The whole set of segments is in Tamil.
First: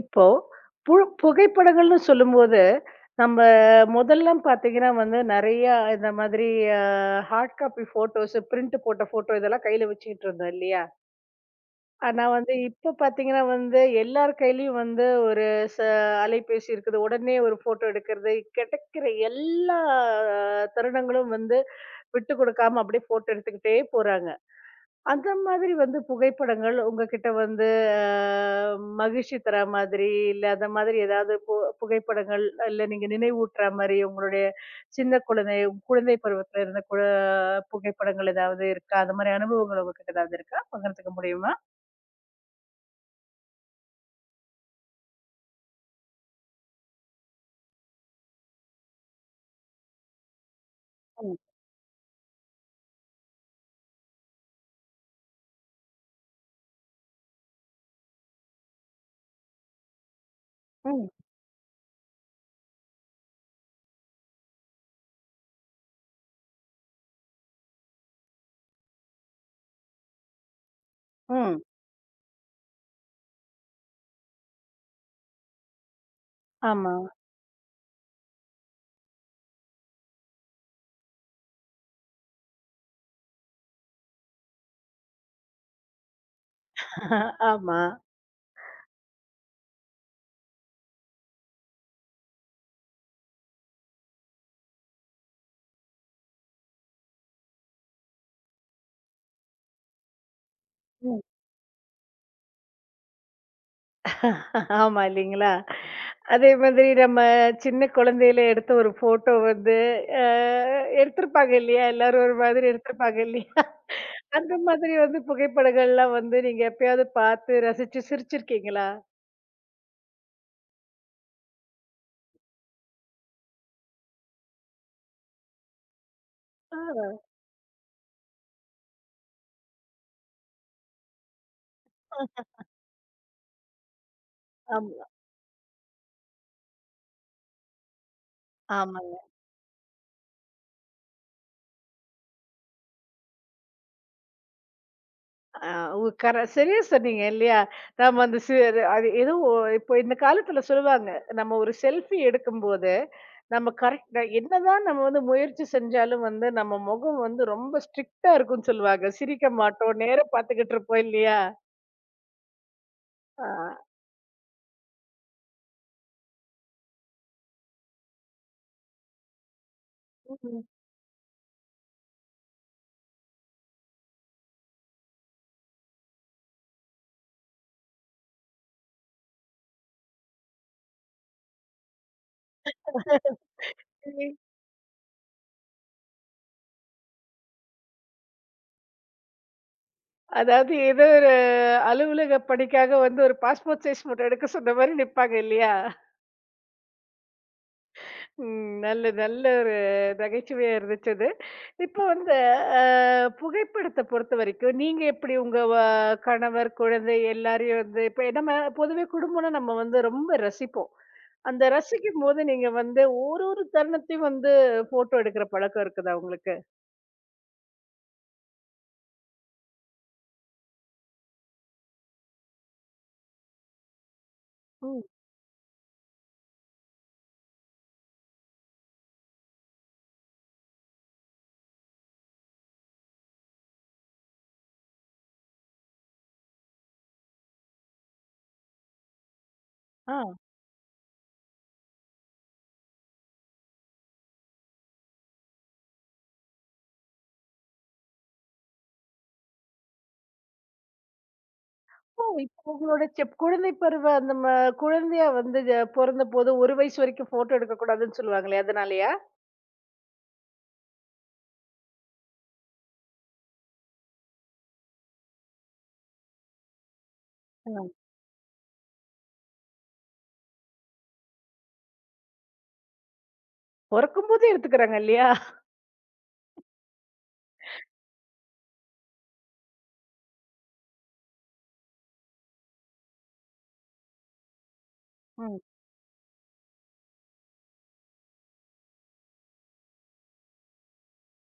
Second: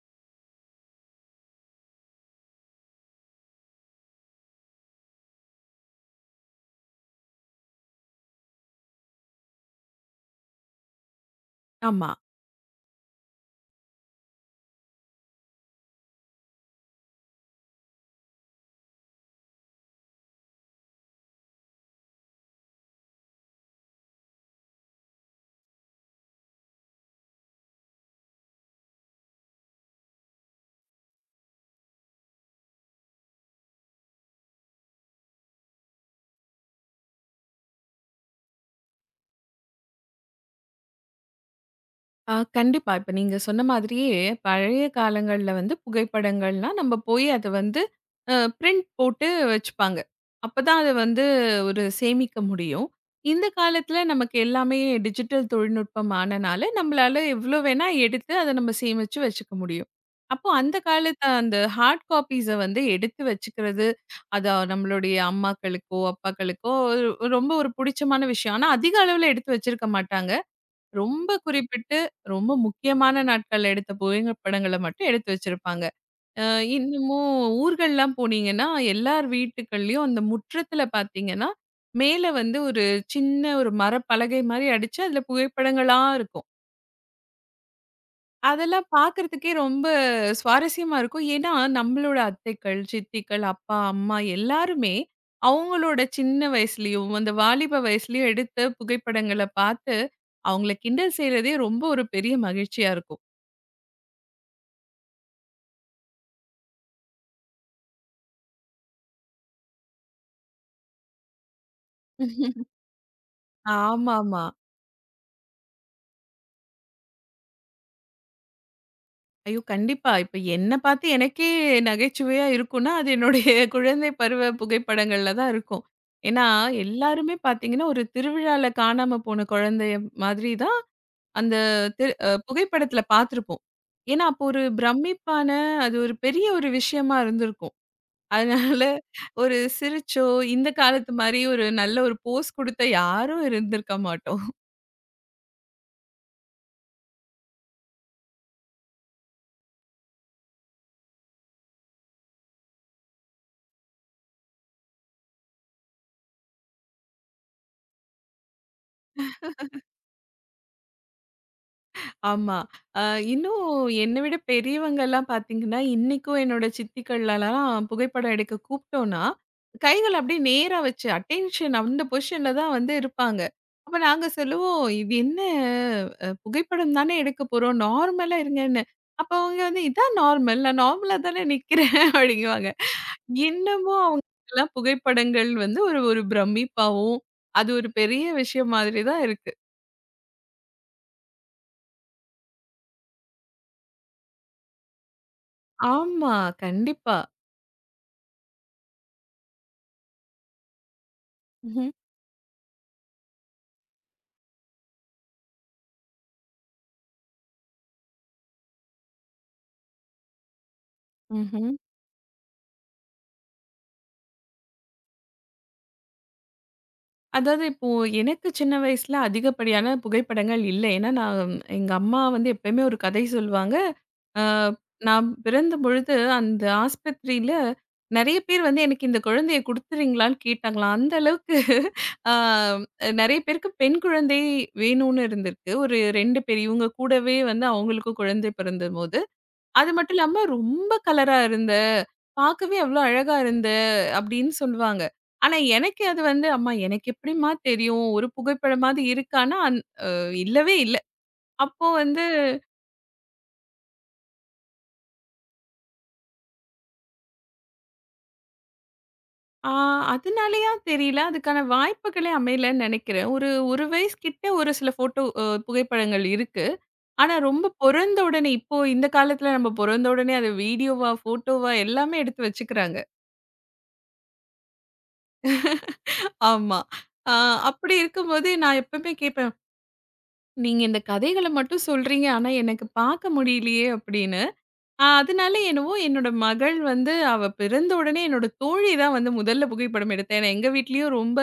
இப்போ பு புகைப்படங்கள்னு சொல்லும்போது, நம்ம முதல்லாம் பார்த்தீங்கன்னா வந்து நெறையா இந்த மாதிரி அ ஹார்ட் காப்பி ஃபோட்டோஸ், பிரிண்ட் போட்ட ஃபோட்டோ இதெல்லாம் கையில வச்சுக்கிட்டு இருந்தோம் இல்லையா? ஆமா. ஆனா வந்து இப்ப பார்த்தீங்கன்னா வந்து எல்லார் கையிலயும் வந்து ஒரு ச அலைபேசி இருக்குது. உடனே ஒரு ஃபோட்டோ எடுக்கிறது, கிடைக்கிற எல்லா தருணங்களும் வந்து விட்டு கொடுக்காம அப்படியே ஃபோட்டோ எடுத்துக்கிட்டே போறாங்க. அந்த மாதிரி வந்து புகைப்படங்கள் உங்ககிட்ட வந்து மகிழ்ச்சி தர மாதிரி இல்ல, அந்த மாதிரி ஏதாவது புகைப்படங்கள் இல்ல நீங்க நினைவூட்டுற மாதிரி உங்களுடைய சின்ன குழந்தை குழந்தை பருவத்துல இருந்த புகைப்படங்கள் ஏதாவது இருக்கா, அந்த மாதிரி அனுபவங்கள் உங்ககிட்ட ஏதாவது இருக்கா, பகிர்ந்துக்க முடியுமா? கண்டிப்பா. இப்ப நீங்க சொன்ன மாதிரியே, பழைய காலங்கள்ல வந்து புகைப்படங்கள்லாம் நம்ம போய் அத வந்து பிரிண்ட் போட்டு வச்சுப்பாங்க. அப்பதான் அது வந்து ம், ஒரு சேமிக்க முடியும். இந்த காலத்துல நமக்கு எல்லாமே டிஜிட்டல் தொழில்நுட்பம் ஆனனால, நம்மளால எவ்ளோ வேணா எடுத்து அத நம்ம சேமிச்சு வச்சுக்க முடியும். அப்போ அந்த ம், காலத்து அந்த ஹார்ட் காப்பீஸ வந்து எடுத்து வச்சுக்கிறது, அது நம்மளுடைய அம்மாக்களுக்கோ, அப்பாக்களுக்கோ ஒரு ரொம்ப ஒரு புடிச்சமான விஷயம். ஆனா அதிக அளவுல எடுத்து வச்சிருக்க மாட்டாங்க. ரொம்ப ம். குறிப்பிட்டு, ரொம்ப முக்கியமான நாட்கள்ல எடுத்த புகைப்படங்கள மட்டும் எடுத்து வச்சிருப்பாங்க. அ ஆமா, இன்னமும் ஊர்கள்லாம் போனீங்கன்னா, எல்லார் வீட்டுக்கள்லயும் அந்த முற்றத்துல பார்த்தீங்கன்னா, மேல வந்து ஒரு சின்ன ஒரு மரப்பலகை மாரி அடிச்சு, அதுல புகைப்படங்களா இருக்கும். ஆமா, அதெல்லாம் பார்க்கறதுக்கே ரொம்ப சுவாரஸ்யமா இருக்கும். ஏன்னா, நம்மளோட அத்தைகள், சித்திகள், அப்பா, அம்மா எல்லாருமே அவங்களோட சின்ன வயசுலயும், அந்த வாலிப வயசுலயும் எடுத்த புகைப்படங்கள பார்த்து, அவங்கள கிண்டல் செய்றதே ரொம்ப ஒரு பெரிய மகிழ்ச்சியா இருக்கும். ஆமா, இல்லைங்களா? அதே மாதிரி நம்ம சின்ன குழந்தையில எடுத்த ஒரு போட்டோ வந்து எடுத்திருப்பாங்க இல்லையா, எல்லாரும் ஒரு மாதிரி எடுத்திருப்பாங்க இல்லையா, ஆமாமா. அந்த மாதிரி வந்து புகைப்படங்கள்லாம் வந்து நீங்க எப்பயாவது பார்த்து ரசிச்சு சிரிச்சிருக்கீங்களா? ஐயோ! கண்டிப்பா. இப்ப என்ன பார்த்து எனக்கே நகைச்சுவையா இருக்குன்னா, அது என்னுடைய குழந்தை பருவ புகைப்படங்கள்ல தான் இருக்கும். ஏன்னா, ஆ. எல்லாருமே பார்த்தீங்கன்னா, ஒரு திருவிழால காணாம போன குழந்தைய மாதிரி தான் அந்த திரு அ புகைப்படத்துல பார்த்துருப்போம். ஏன்னா, அப்போ ஒரு ஆமா. பிரமிப்பான அது ஒரு பெரிய ஒரு விஷயமா இருந்திருக்கும். அதனால ஆமாங்க. ஒரு சிரிச்சோ, இந்த காலத்து மாரி ஒரு நல்ல ஒரு போஸ் குடுத்த யாரும் இருந்திருக்க மாட்டோம். ஆ உ கர சரியா சொன்னீங்க இல்லையா? நம்ம அந்த சி அது அது ஏதோ ஒ- இப்போ இந்த காலத்துல சொல்லுவாங்க. நம்ம ஒரு செல்ஃபி எடுக்கும்போது, நம்ம கரெக்ட்டா என்னதான் நம்ம வந்து முயற்சி செஞ்சாலும் வந்து நம்ம முகம் வந்து ரொம்ப ஸ்ட்ரிக்ட்டா இருக்கும்ன்னு சொல்லுவாங்க. சிரிக்க மாட்டோம். நேரா பார்த்துக்கிட்டு இருப்போம் இல்லையா? ஆமா. அ ஆ. இன்னும் என்ன விட பெரியவங்கலாம் பார்த்தீங்கன்னா, இன்னைக்கும் என்னோட சித்திகள்லலாம் புகைப்படம் எடுக்க கூப்பிட்டோம்னா, கைகள அப்படியே நேரா வச்சு அட்டென்ஷன் அந்த பொசிஷன்ல தான் வந்து இருப்பாங்க. அப்ப நாங்க சொல்லுவோம், "இது என்ன புகைப்படம் தானே எடுக்க போறோம். நார்மலா இருங்கன்னு." அப்ப அவங்க வந்து, "இதான் நார்மல். நான் நார்மலா தானே நிக்கிறேன்." அப்படிங்குவாங்க. இன்னமும் ம். அவங்களுக்கெல்லாம் புகைப்படங்கள் வந்து ஒரு ஒரு பிரமிப்பாவும், அது ஒரு பெரிய விஷயம் மாதிரி தான் இருக்கு. அதாவது ஏதோ ஒரு அலுவலக பணிக்காக வந்து ஒரு பாஸ்போர்ட் சைஸ் ஃபோட்டோ எடுக்க சொன்ன மாரி நிப்பாங்க இல்லையா? ஆமா. கண்டிப்பா. ம். நல்ல நல்ல ஒரு நகைச்சுவையா இருந்துச்சு அது. ம்ஹ்ம். இப்ப வந்து அ புகைப்படத்த பொறுத்தவரைக்கும் நீங்க எப்படி உங்க கணவர், குழந்தை எல்லாரையும் வந்து இப்ப நம்ம பொதுவே குடும்பம்னா நம்ம வந்து ரொம்ப ரசிப்போம். அந்த ம்ஹ்ம். ரசிக்கும்போது நீங்க வந்து ஒரு ஒரு தருணத்தையும் வந்து ஃபோட்டோ எடுக்கிற பழக்கம் இருக்குதா உங்களுக்கு? அதாவது இப்போ எனக்கு சின்ன வயசுல அதிகப்படியான புகைப்படங்கள் இல்ல. ஏன்னா, நான் எங்க அம்மா வந்து எப்பயுமே ஒரு கதை சொல்லுவாங்க. அ ம். நான் பிறந்த பொழுது அந்த ஆஸ்பத்திரியில நெறைய பேர் வந்து எனக்கு இந்த குழந்தைய குடுத்துறீங்களான்னு கேட்டாங்களாம். அந்த அளவுக்கு அ நெறைய பேருக்கு பெண் குழந்தை வேணும்னு இருந்திருக்கு. ஒரு 2 பேர் இவங்க கூடவே வந்து அவங்களுக்கும் குழந்தை பிறந்தபோது. அது ஆ. மட்டும் இல்லாம ரொம்ப கலரா இருந்த, பார்க்கவே அவ்ளோ அழகா இருந்த அப்படின்னு சொல்லுவாங்க. ஆனா எனக்கு அது வந்து, "அம்மா எனக்கு எப்படிம்மா தெரியும்? ஒரு புகைப்படமாவது இருக்கான்னா" இல்லவே இல்ல. அப்போ வந்து ஓ! இப்போ உங்களோட குழந்தை பருவ அந்த குழந்தையா வந்து பொறந்தபோது 1 வயசு வரைக்கும் ஃபோட்டோ எடுக்கக்கூடாதுன்னு சொல்லுவாங்களே, அதனாலயா? ஆ அதனாலயா தெரியல. அதுக்கான வாய்ப்புகளே அமையலன்னு நெனைக்கிறேன். ஒரு 1 வயசு கிட்ட ஒரு சில ஃபோட்டோ புகைப்படங்கள் இருக்கு. ஆனா ஆ. ரொம்ப பொறந்த உடனே இப்போ இந்த காலத்துல நம்ம பொறந்த உடனே அத வீடியோவா, ஃபோட்டோவா எல்லாமே எடுத்து வச்சுக்கிறாங்க. பொறக்கும்போதே எடுத்துக்கிறாங்க இல்லையா? ஆமா. ஆ அப்படி இருக்கும்போது நான் எப்பவுமே கேட்பேன். நீங்க இந்த கதைகள மட்டும் சொல்றீங்க. ஆனா, எனக்கு பார்க்க முடியலையே அப்படின்னு. அதனால ம். என்னவோ என்னோட மகள் வந்து அவ பிறந்த உடனே என்னோட தோழி தான் வந்து முதல்ல புகைப்படம் எடுத்தா. ஏன்னா, எங்க வீட்லயும் ரொம்ப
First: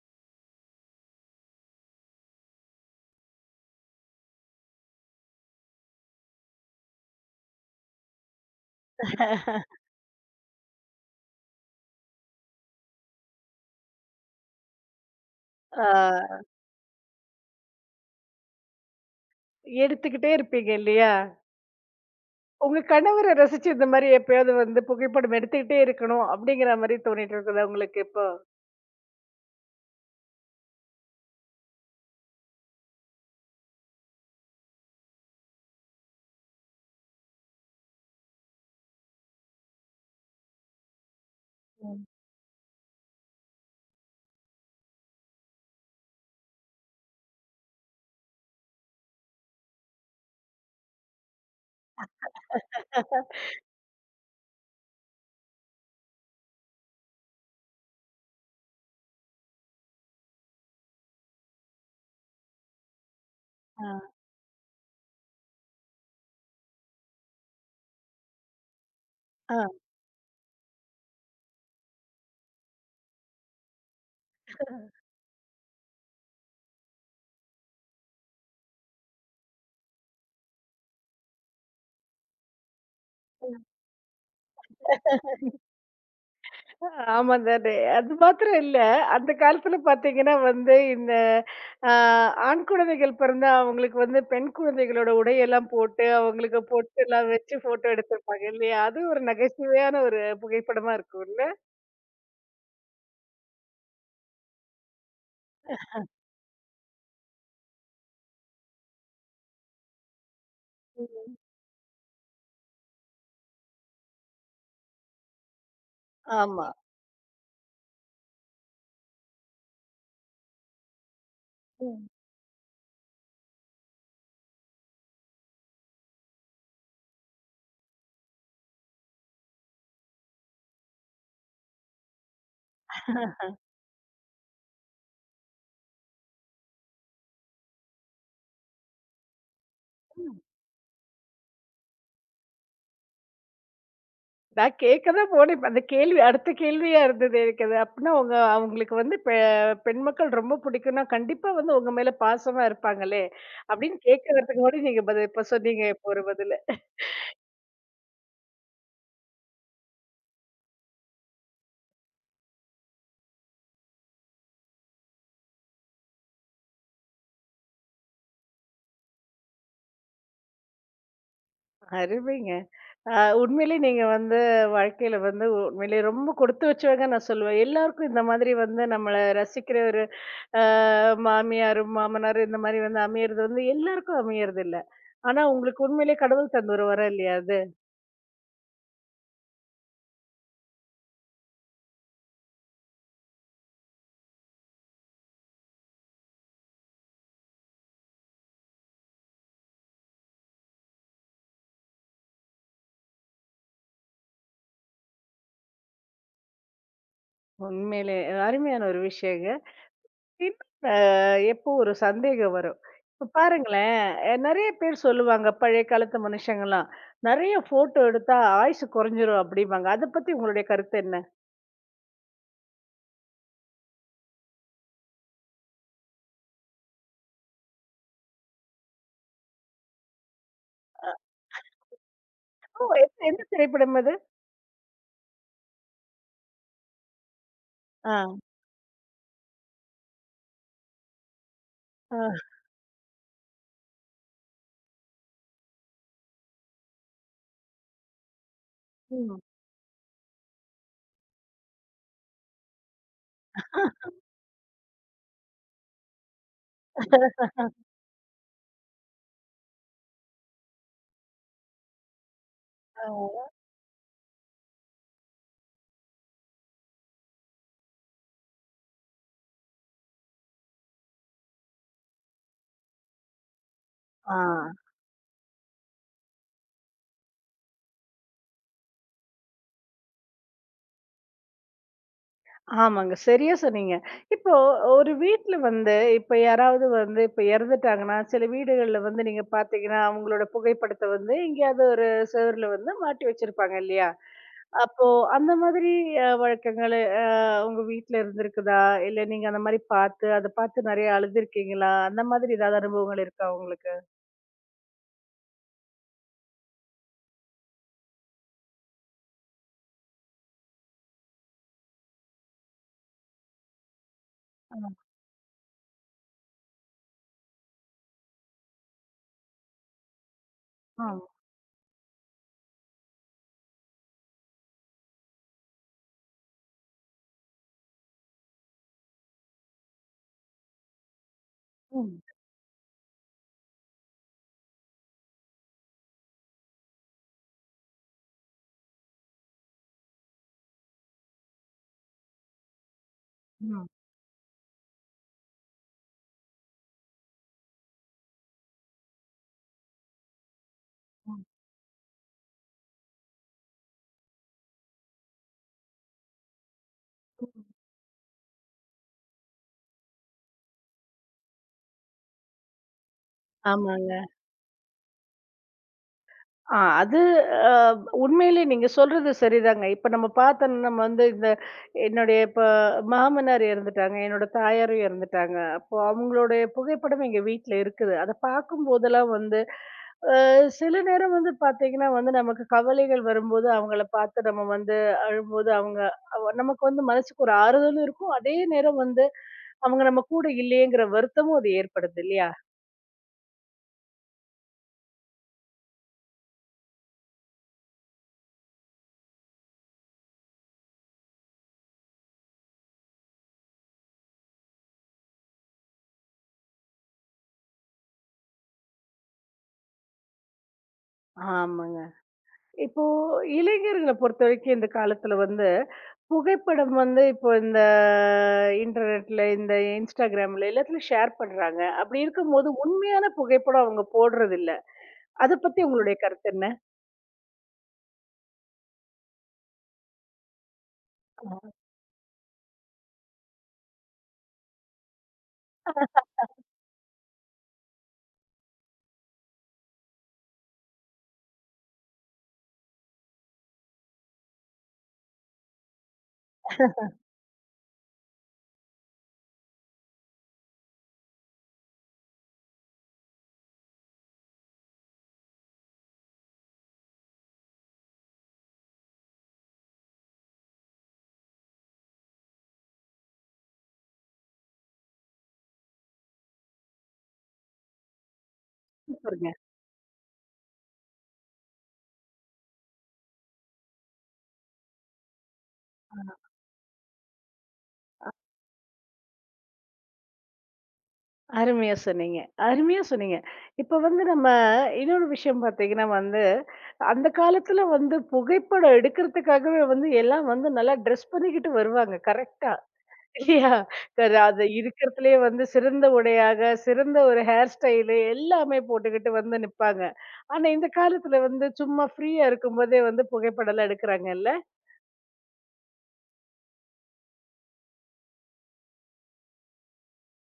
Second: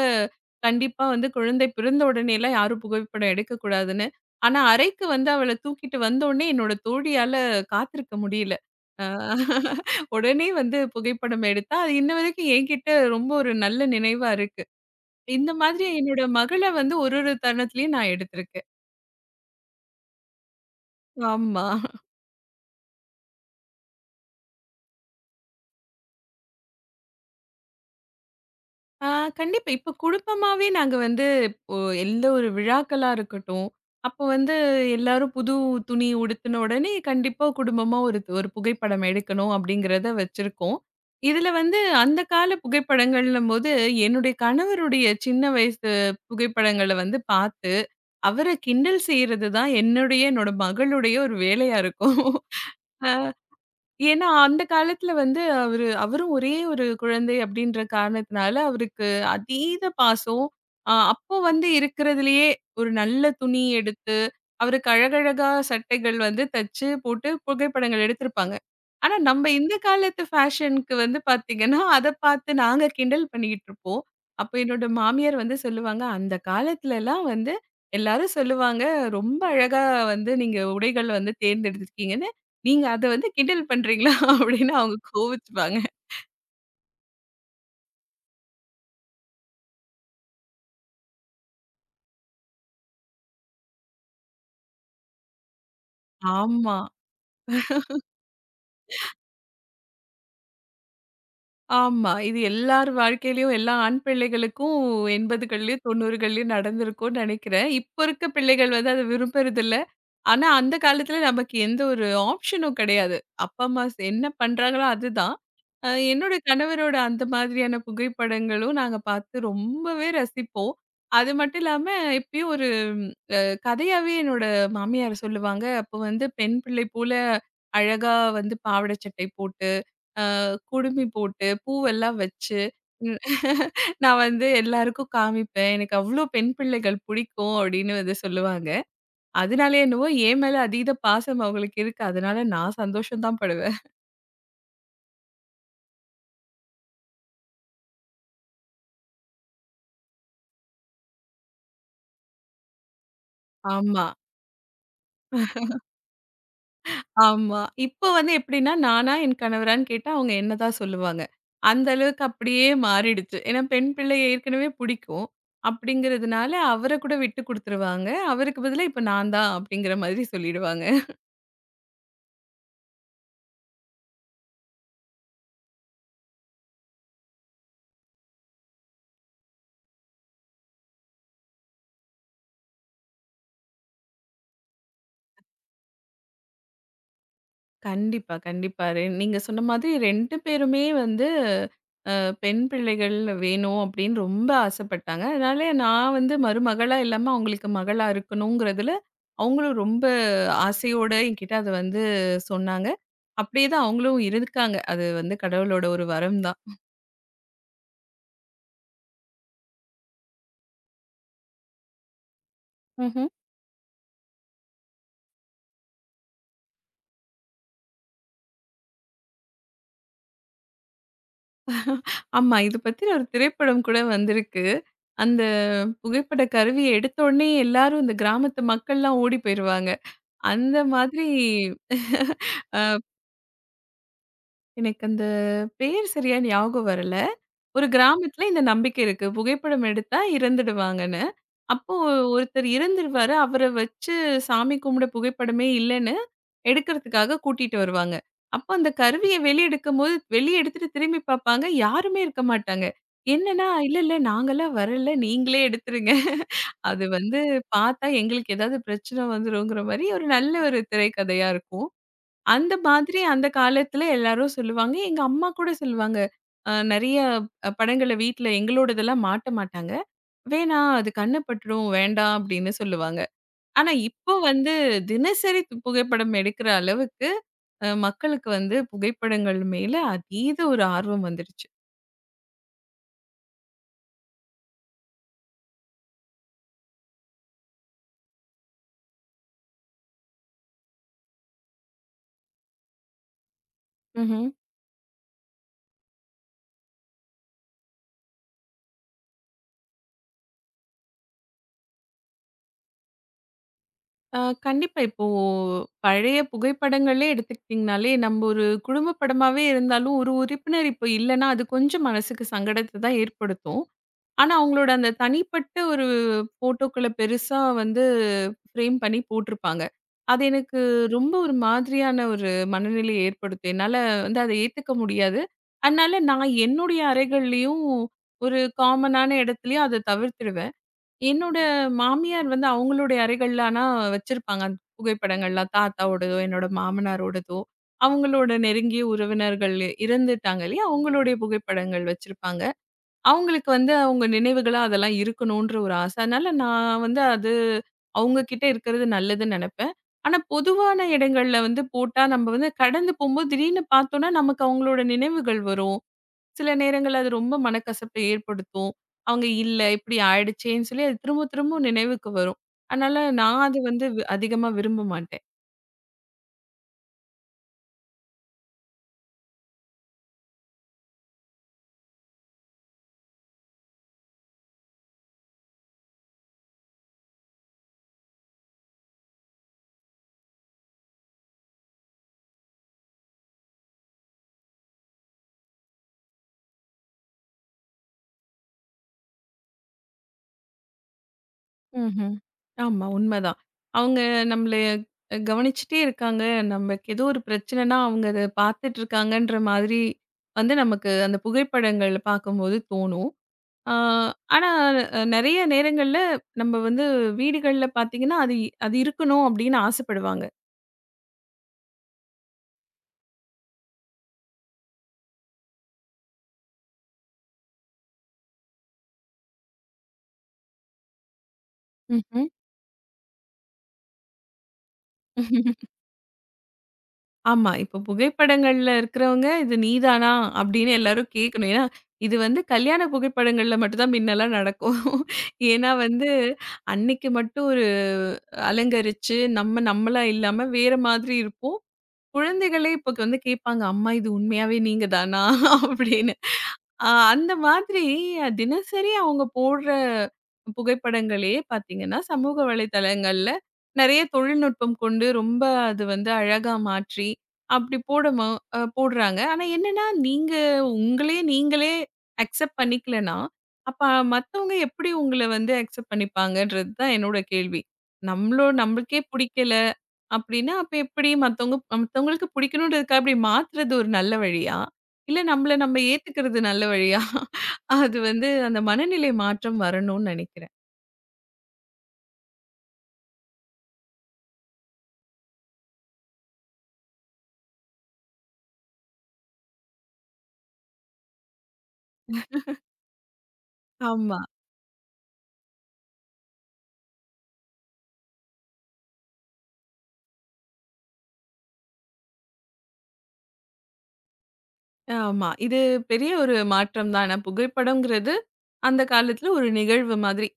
கண்டிப்பா வந்து குழந்தை பிறந்த உடனேலாம் யாரும் புகைப்படம் எடுக்கக்கூடாதுன்னு. ஆனா, அறைக்கு வந்து அவள தூக்கிட்டு வந்தோனே என்னோட தோழியால காத்திருக்க முடியல. அ உடனே வந்து புகைப்படம் எடுத்தா. அது இன்ன வரைக்கும் என்கிட்ட ரொம்ப ஒரு நல்ல நினைவா இருக்கு. இந்த மாதிரி என்னோட ஆ, மகள வந்து ஒரு ஒரு தருணத்திலயும் நான் எடுத்திருக்கேன். எடுத்துக்கிட்டே இருப்பீங்க இல்லையா? ஆமா. உங்க கணவர ரசிச்சு இந்த மாரி எப்பயாவது வந்து புகைப்படம் எடுத்துக்கிட்டே இருக்கணும், அப்படிங்கிற மாரி தோணிட்டு இருக்குதா உங்களுக்கு இப்போ? ஆ கண்டிப்பா. இப்ப குடும்பமாவே நாங்க வந்து இப்போ எந்த ஒரு விழாக்களா இருக்கட்டும், அப்போ வந்து எல்லாரும் புது துணி உடுத்தின உடனே கண்டிப்பா குடும்பமா ஒரு ஒரு புகைப்படம் எடுக்கணும் அப்படிங்கிறத வச்சிருக்கோம். இதுல வந்து ம். அந்த கால புகைப்படங்கள்னும்போது என்னுடைய கணவருடைய சின்ன வயசு புகைப்படங்கள வந்து பார்த்து, அவர கிண்டல் செய்றது தான் என்னுடைய, என்னோட மகளுடைய ஒரு வேலையா இருக்கும். ஏன்னா, அந்த காலத்துல வந்து அவரும் ஒரே ஒரு குழந்தை அப்படின்ற காரணத்தினால, அவருக்கு அதீத பாசம். அப்போ வந்து இருக்கிறதுலயே ஒரு நல்ல துணி ஆ, எடுத்து, அவருக்கு அழகழகா சட்டைகள் வந்து தச்சு போட்டு புகைப்படங்கள் எடுத்திருப்பாங்க. ஆனா, நம்ம ஆ. இந்த காலத்து ஃபேஷனுக்கு வந்து பாத்தீங்கன்னா, அத பாத்து நாங்க கிண்டல் பண்ணிக்கிட்டு இருப்போம். அப்ப என்னோட மாமியார் வந்து சொல்லுவாங்க, "அந்த காலத்துலலாம் வந்து எல்லாரும் சொல்லுவாங்க, ரொம்ப அழகா வந்து நீங்க உடைகள் வந்து தேர்ந்தெடுத்திருக்கீங்கன்னு." நீங்க அத வந்து கிண்டல் பண்றீங்களா? அப்படின்னு அவங்க கோவிச்சுப்பாங்க. ஆமா தானே. அது மாத்திரம் இல்ல. அந்த காலத்துல பார்த்தீங்கன்னா வந்து இந்த அ ஆண் குழந்தைகள் பிறந்தா அவங்களுக்கு வந்து பெண் குழந்தைகளோட உடையெல்லாம் போட்டு, அவங்களுக்கு ஆமா, பொட்டெல்லாம் வச்சு ஃபோட்டோ எடுத்திருப்பாங்க இல்லையா? அது ஒரு நகைச்சுவையான ஒரு புகைப்படமா இருக்கும்ல? ஆமா. இது எல்லார் வாழ்க்கையிலயும் எல்லா ஆண் பிள்ளைகளுக்கும் 80கள்லயும் 90கள்லயும் நடந்திருக்கும்னு நெனைக்கிறேன். இப்ப இருக்க பிள்ளைகள் வந்து அத விரும்புறதில்ல. ஆனா அந்த காலத்துல நமக்கு எந்த ஒரு ஆப்ஷனும் கெடையாது. அப்பா, அம்மா என்ன பண்றாங்களோ அதுதான். என்னோட ஆமா. கணவரோட அந்த மாதிரியான புகைப்படங்களும் நாங்க பார்த்து ரொம்பவே ரசிப்போம். அது மட்டும் இல்லாம ம். எப்பயும் ஒரு கதையாவே என்னோட மாமியார் சொல்லுவாங்க. அப்போ வந்து பெண் பிள்ளை போல அழகா வந்து பாவாடை சட்டை போட்டு, குடுமி போட்டு, பூவெல்லாம் வச்சு, ம் நான் வந்து எல்லாருக்கும் காமிப்பேன். எனக்கு அவ்ளோ பெண் பிள்ளைகள் பிடிக்கும் அப்படின்னு வந்து சொல்லுவாங்க. அதனாலயே என்னவோ ம். என் மேல அதீத பாசம் அவங்களுக்கு இருக்கு. அதனால நான் சந்தோஷம் தான் படுவேன். நான் கேட்க தான் போனேன். இப்ப அந்த கேள்வி அடுத்த கேள்வியா இருந்தது எனக்கு அது. அப்பன்னா உங்க அவங்களுக்கு வந்து பெண் மக்கள் ரொம்ப பிடிக்கும்னா, கண்டிப்பா வந்து உங்க மேல பாசமா இருப்பாங்களே! அப்படின்னு ஆமா. கேட்க வரதுக்கு முன்னாடி நீங்க பதில் இப்ப சொன்னீங்க, இப்ப ஒரு பதிலு. ஆமா. இப்ப வந்து எப்படின்னா, நானா? என் கணவரான்னு கேட்டா, அவங்க என்ன தான் சொல்லுவாங்க. அந்த அளவுக்கு அப்படியே மாறிடுச்சு. ஏன்னா, பெண் பிள்ளை ஏற்கனவே புடிக்கும். அப்படிங்கிறதுனால அவர கூட விட்டு குடுத்துருவாங்க. அவருக்கு பதிலா இப்ப நான் தான் அப்படிங்கிற மாதிரி சொல்லிடுவாங்க. அருமைங்க. ஆ, உண்மையிலேயே நீங்க வந்து வாழ்க்கையில வந்து உண்மையிலேயே ரொம்ப கொடுத்து வச்சவங்க நான் சொல்லுவேன். எல்லாருக்கும் இந்த மாதிரி வந்து நம்மள ரசிக்கிற ஒரு அ மாமியார், மாமனார் இந்த மாதிரி வந்து அமையறது வந்து எல்லாருக்கும் அமையறதில்ல. ஆனா உங்களுக்கு உண்மையிலேயே கடவுள் தந்த ஒரு வரம் இல்லையா அது? கண்டிப்பா, கண்டிப்பா. நீங்க சொன்ன மாதிரி 2 பேருமே வந்து அ பெண் பிள்ளைகள் வேணும் அப்படின்னு ரொம்ப ஆசைப்பட்டாங்க. அதனால நான் வந்து மருமகளா இல்லாம அவங்களுக்கு மகளா இருக்கணுங்கிறதுல, அவங்களும் ரொம்ப ஆசையோட என்கிட்ட அத வந்து சொன்னாங்க. அப்படியே தான் அவங்களும் இருக்காங்க. அது வந்து கடவுளோட ஒரு வரம் தான். உண்மையிலேயே அருமையான ஒரு விஷயங்க. இன்னும் அ எப்போ ஒரு சந்தேகம் வரும். இப்ப ம்ஹ்ம். பாருங்களேன், நெறைய பேர் சொல்லுவாங்க பழைய காலத்து மனுஷங்கலாம், "நெறைய ஃபோட்டோ எடுத்தா ஆயுசு குறைஞ்சிரும்" அப்படிம்பாங்க. அத பத்தி உங்களுடைய கருத்து என்ன? ஆமா. இது பத்தின ஒரு திரைப்படம் கூட வந்திருக்கு. அந்த புகைப்பட கருவிய எடுத்த உடனே எல்லாரும் இந்த கிராமத்து மக்கள்லாம் ஓடி போயிருவாங்க. அந்த அ மாதிரி ஓ! எந்த எந்த திரைப்படம் அது? எனக்கு அந்த பேர் சரியா ஞாபகம் வரல. ஒரு ஆ. கிராமத்துல இந்த நம்பிக்கை இருக்கு. புகைப்படம் எடுத்தா இறந்துடுவாங்கன்னு. அப்போ ஆ. ஒருத்தர் இறந்துருவாரு. அவர வச்சு சாமி கும்பிட புகைப்படமே இல்லன்னு எடுக்கிறதுக்காக கூட்டிட்டு வருவாங்க. அப்போ அந்த கருவிய ம். வெளிய எடுக்கும்போது, வெளிய எடுத்துட்டு திரும்பி பார்ப்பாங்க. யாருமே இருக்க மாட்டாங்க. என்னன்னா, "இல்ல, இல்ல நாங்கலாம் வரல. நீங்களே எடுத்துருங்க. அது வந்து பார்த்தா எங்களுக்கு ஏதாவது பிரச்சனை வந்துருங்கிற" மாரி ஒரு நல்ல ஒரு திரைக்கதையா இருக்கும். அந்த மாதிரி அந்த காலத்துல எல்லாரும் சொல்லுவாங்க. எங்க அம்மா கூட சொல்லுவாங்க. நெறைய படங்கள வீட்ல எங்களோடதெல்லாம் மாட்ட மாட்டாங்க. "வேணாம் அது கண்ணு பட்டுரும். வேண்டாம்" அப்படின்னு சொல்லுவாங்க. ஆனா இப்போ ஆ. வந்து தினசரி புகைப்படம் எடுக்கிற அளவுக்கு மக்களுக்கு வந்து புகைப்படங்கள் மேல அதீத ஒரு ஆர்வம் வந்துருச்சு. ஆமாங்க. சரியா சொன்னீங்க. இப்போ ஒரு வீட்ல வந்து இப்ப யாராவது வந்து இப்ப இறந்துட்டாங்கன்னா, சில வீடுகள்ல வந்து நீங்க பார்த்தீங்கன்னா, அவங்களோட புகைப்படத்த வந்து எங்கேயாவது ஒரு செவுருல வந்து மாட்டி வச்சிருப்பாங்க இல்லையா? ம்ஹ்ம். அப்போ அந்த மாதிரி வழக்கங்கள் அ உங்க வீட்ல இருந்திருக்குதா? இல்ல நீங்க அந்த மாரி பார்த்து, அத பார்த்து நெறைய அழுதுருக்கீங்களா? அந்த மாதிரி ஏதாவது அனுபவங்கள் இருக்கா உங்களுக்கு? அ கண்டிப்பா. இப்போ பழைய புகைப்படங்களே எடுத்துக்கிட்டிங்கனாலே, நம்ம ஒரு குடும்ப படமாவே இருந்தாலும், ஒரு உறுப்பினர் இப்போ இல்லன்னா, அது கொஞ்சம் மனசுக்கு சங்கடத்த தான் ஏற்படுத்தும். ஆனா, ஆ. அவங்களோட அந்த தனிப்பட்ட ஒரு ஃபோட்டோக்கள பெருசா வந்து ஃப்ரேம் பண்ணி போட்டிருப்பாங்க. அது எனக்கு ஆ. ரொம்ப ஒரு மாதிரியான ஒரு மனநிலைய ஏற்படுத்தும். என்னால வந்து அத ஏத்துக்க முடியாது. அதனால நான் என்னுடைய அறைகள்லயும் ஒரு காமனான இடத்துலயும் அத தவிர்த்துடுவேன். என்னோட ம். மாமியார் வந்து அவங்களுடைய அறைகள்ல ஆனா வச்சிருப்பாங்க. அந்த புகைப்படங்கள்லாம் தாத்தாவோடதோ, என்னோட மாமனாரோடதோ, அவங்களோட நெருங்கிய உறவினர்கள் இறந்துட்டாங்க இல்லையா? அவங்களுடைய புகைப்படங்கள் வச்சிருப்பாங்க. அவங்களுக்கு ம். வந்து அவங்க நினைவுகளா அதெல்லாம் இருக்கணுன்ற ஒரு ஆசை. அதனால நான் வந்து அது அவங்க கிட்ட இருக்கிறது நல்லதுன்னு நெனப்பேன். ஆனா பொதுவான ம். இடங்கள்ல வந்து போட்டா நம்ம வந்து கடந்து போம்போது திடீர்னு பார்த்தோம்னா, நமக்கு அவங்களோட நினைவுகள் வரும். சில நேரங்கள்ல அது ரொம்ப மனக்கசப்பை ஏற்படுத்தும். அவங்க இல்ல இப்படி ஆயிடுச்சேன்னு சொல்லி அது திரும்ப திரும்ப நினைவுக்கு வரும். அதனால நான் அது வந்து ஆமாங்க. அதிகமா விரும்ப மாட்டேன். ஆ அது அ உண்மையிலே நீங்க சொல்றது சரிதாங்க. இப்ப நம்ம பார்த்தோம்னா நம்ம வந்து இந்த என்னுடைய இப்ப மாமனார் இறந்துட்டாங்க. என்னோட தாயாரும் இறந்துட்டாங்க. அப்போ அவங்களுடைய புகைப்படம் எங்க வீட்ல இருக்குது. அத பார்க்கும்போதெல்லாம் வந்து அ சில நேரம் வந்து பார்த்தீங்கன்னா வந்து நமக்கு கவலைகள் வரும்போது அவங்கள பார்த்து நம்ம வந்து அழும்போது அவங்க அவ நமக்கு வந்து மனசுக்கு ஒரு ஆறுதலும் இருக்கும். அதே நேரம் வந்து அவங்க நம்ம கூட இல்லையேங்கிற வருத்தமும் அது ஏற்படுது ம்ஹ்ம். இல்லையா? ஆமா உண்மதான். அவங்க நம்மள கவனிச்சுட்டே இருக்காங்க. நமக்கு ஏதோ ஒரு பிரச்சனைன்னா, அவங்க அத பார்த்துட்டு இருக்காங்கன்ற மாதிரி வந்து நமக்கு அந்த புகைப்படங்கள் பார்க்கும்போது தோணும். ஆ ஆனா நெறைய நேரங்கள்ல நம்ம வந்து வீடுகள்ல பார்த்தீங்கன்னா, அது அது இருக்கணும் அப்படின்னு ஆசைப்படுவாங்க. ஆமாங்க. இப்போ இளைஞர்கள பொறுத்தவரைக்கும் இந்த காலத்துல வந்து, புகைப்படம் வந்து இப்போ இந்த இன்டர்நெட்ல, இந்த Instagramல எல்லாத்துலயும் ஷேர் பண்றாங்க. அப்படி ம்ஹ்ம். இருக்கும்போது உண்மையான புகைப்படம் அவங்க போடுறதில்ல. அத பத்தி உங்களுடைய கருத்து என்ன? ஆமா. இப்போ புகைப்படங்கள்ல இருக்கிறவங்க, "இது நீதானா?" அப்படின்னு எல்லாரும் கேட்கணும். ஏன்னா, இது வந்து கல்யாண புகைப்படங்கள்ல மட்டும் தான் முன்னலாம் நடக்கும். ஏன்னா வந்து, அன்னைக்கு மட்டும் ஒரு அலங்கரிச்சு, நம்ம நம்மளா இல்லாம வேற மாதிரி இருப்போம். குழந்தைகளே இப்போ வந்து கேட்பாங்க, "அம்மா இது உண்மையாவே நீங்க தானா?" அப்படின்னு. அந்த மாதிரி தினசரி அவங்க போடுற புகைப்படங்களே பார்த்தீங்கன்னா, சமூக வலைதளங்கள்ல நெறைய தொழில்நுட்பம் கொண்டு ரொம்ப அது வந்து அழகா மாற்றி, அப்படி போடமோ போடுறாங்க. ஆனா என்னன்னா, நீங்க உங்களையே நீங்களே அக்செப்ட் பண்ணிக்கலன்னா, அப்ப மத்தவங்க எப்படி உங்கள வந்து அக்செப்ட் பண்ணிப்பாங்கன்றது தான் என்னோட கேள்வி. நம்மளோ நம்மளுக்கே சூப்பருங்க. புடிக்கல அப்படின்னா, அப்ப எப்படி மத்தவங்க மத்தவங்களுக்கு பிடிக்கணுன்றதுக்காக இப்படி மாத்துறது ஒரு நல்ல வழியா? இல்ல நம்மள நம்ம ஏத்துக்கிறது நல்ல வழியா? அது வந்து அந்த மனநிலை மாற்றம் வரணும்னு நெனைக்கிறேன். அருமையா சொன்னீங்க. அருமையா சொன்னீங்க. இப்ப வந்து நம்ம இன்னொரு விஷயம் பார்த்தீங்கன்னா வந்து, அந்த காலத்துல வந்து புகைப்படம் எடுக்கிறதுக்காகவே வந்து எல்லாம் வந்து நல்லா ட்ரெஸ் பண்ணிக்கிட்டு வருவாங்க. கரெக்ட்டா. இல்லையா? ஆமா, அது இருக்கிறதுலயே வந்து சிறந்த உடையாக, சிறந்த ஒரு ஹேர் ஸ்டைலு எல்லாமே போட்டுக்கிட்டு வந்து நிப்பாங்க. ஆனா, இந்த காலத்துல வந்து சும்மா ஃப்ரீயா இருக்கும்போதே வந்து புகைப்படம்லாம் எடுக்குறாங்கல்ல? ஆமா. இது பெரிய ஒரு மாற்றம் தான். ஏன்னா புகைப்படம்ங்கிறது அந்த காலத்துல ஒரு நிகழ்வு மாதிரி.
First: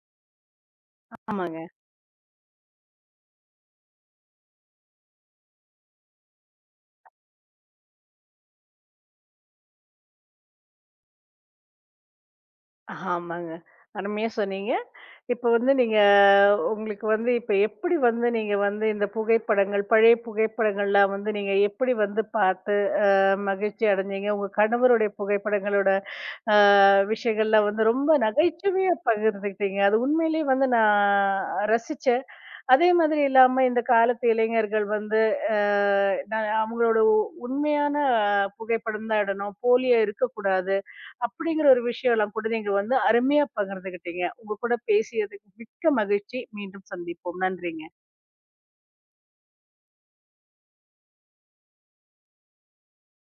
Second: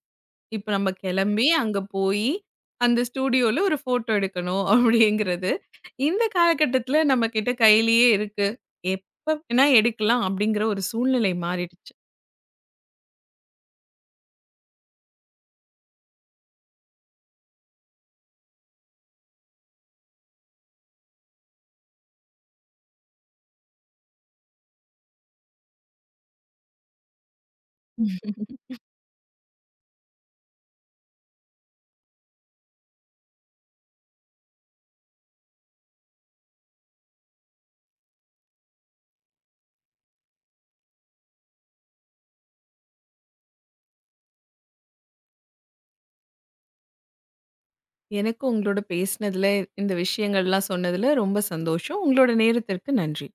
இப்ப நம்ம கெளம்பி ஆமாங்க. அங்க போயி, அந்த ஸ்டூடியோல ஒரு ஃபோட்டோ எடுக்கணும் அப்படிங்கிறது. இந்த காலகட்டத்துல நம்ம கிட்ட கையிலேயே இருக்கு. எப்ப வேணா எடுக்கலாம் அப்படிங்கிற ஒரு சூழ்நிலை மாறிடுச்சு. ஆமாங்க. அருமையா சொன்னீங்க. இப்ப வந்து நீங்க உங்களுக்கு வந்து இப்ப எப்படி வந்து நீங்க வந்து இந்த புகைப்படங்கள், பழைய புகைப்படங்கள்லாம் வந்து நீங்க எப்படி வந்து பார்த்து மகிழ்ச்சி அடைஞ்சீங்க. உங்க கணவருடைய புகைப்படங்களோட அ விஷயங்கள்லாம் வந்து ரொம்ப நகைச்சுவையா பகிர்ந்துக்கிட்டீங்க. அது உண்மையிலேயே வந்து நான் ரசிச்சேன். அதே மாதிரி இல்லாம இந்த காலத்து இளைஞர்கள் வந்து அ நான் அவங்களோட உண்மையான புகைப்படம் தான் இடணும். போலியா இருக்கக்கூடாது. அப்படிங்கிற ஒரு விஷயம்லாம் கூட நீங்க வந்து அருமையா பகிர்ந்துக்கிட்டீங்க. உங்க கூட பேசியதுக்கு மிக்க மகிழ்ச்சி. மீண்டும் சந்திப்போம். நன்றிங்க. எனக்கும் உங்களோட பேசினதுல, இந்த விஷயங்கள்லாம் சொன்னதுல ரொம்ப சந்தோஷம். உங்களோட நேரத்திற்கு நன்றி.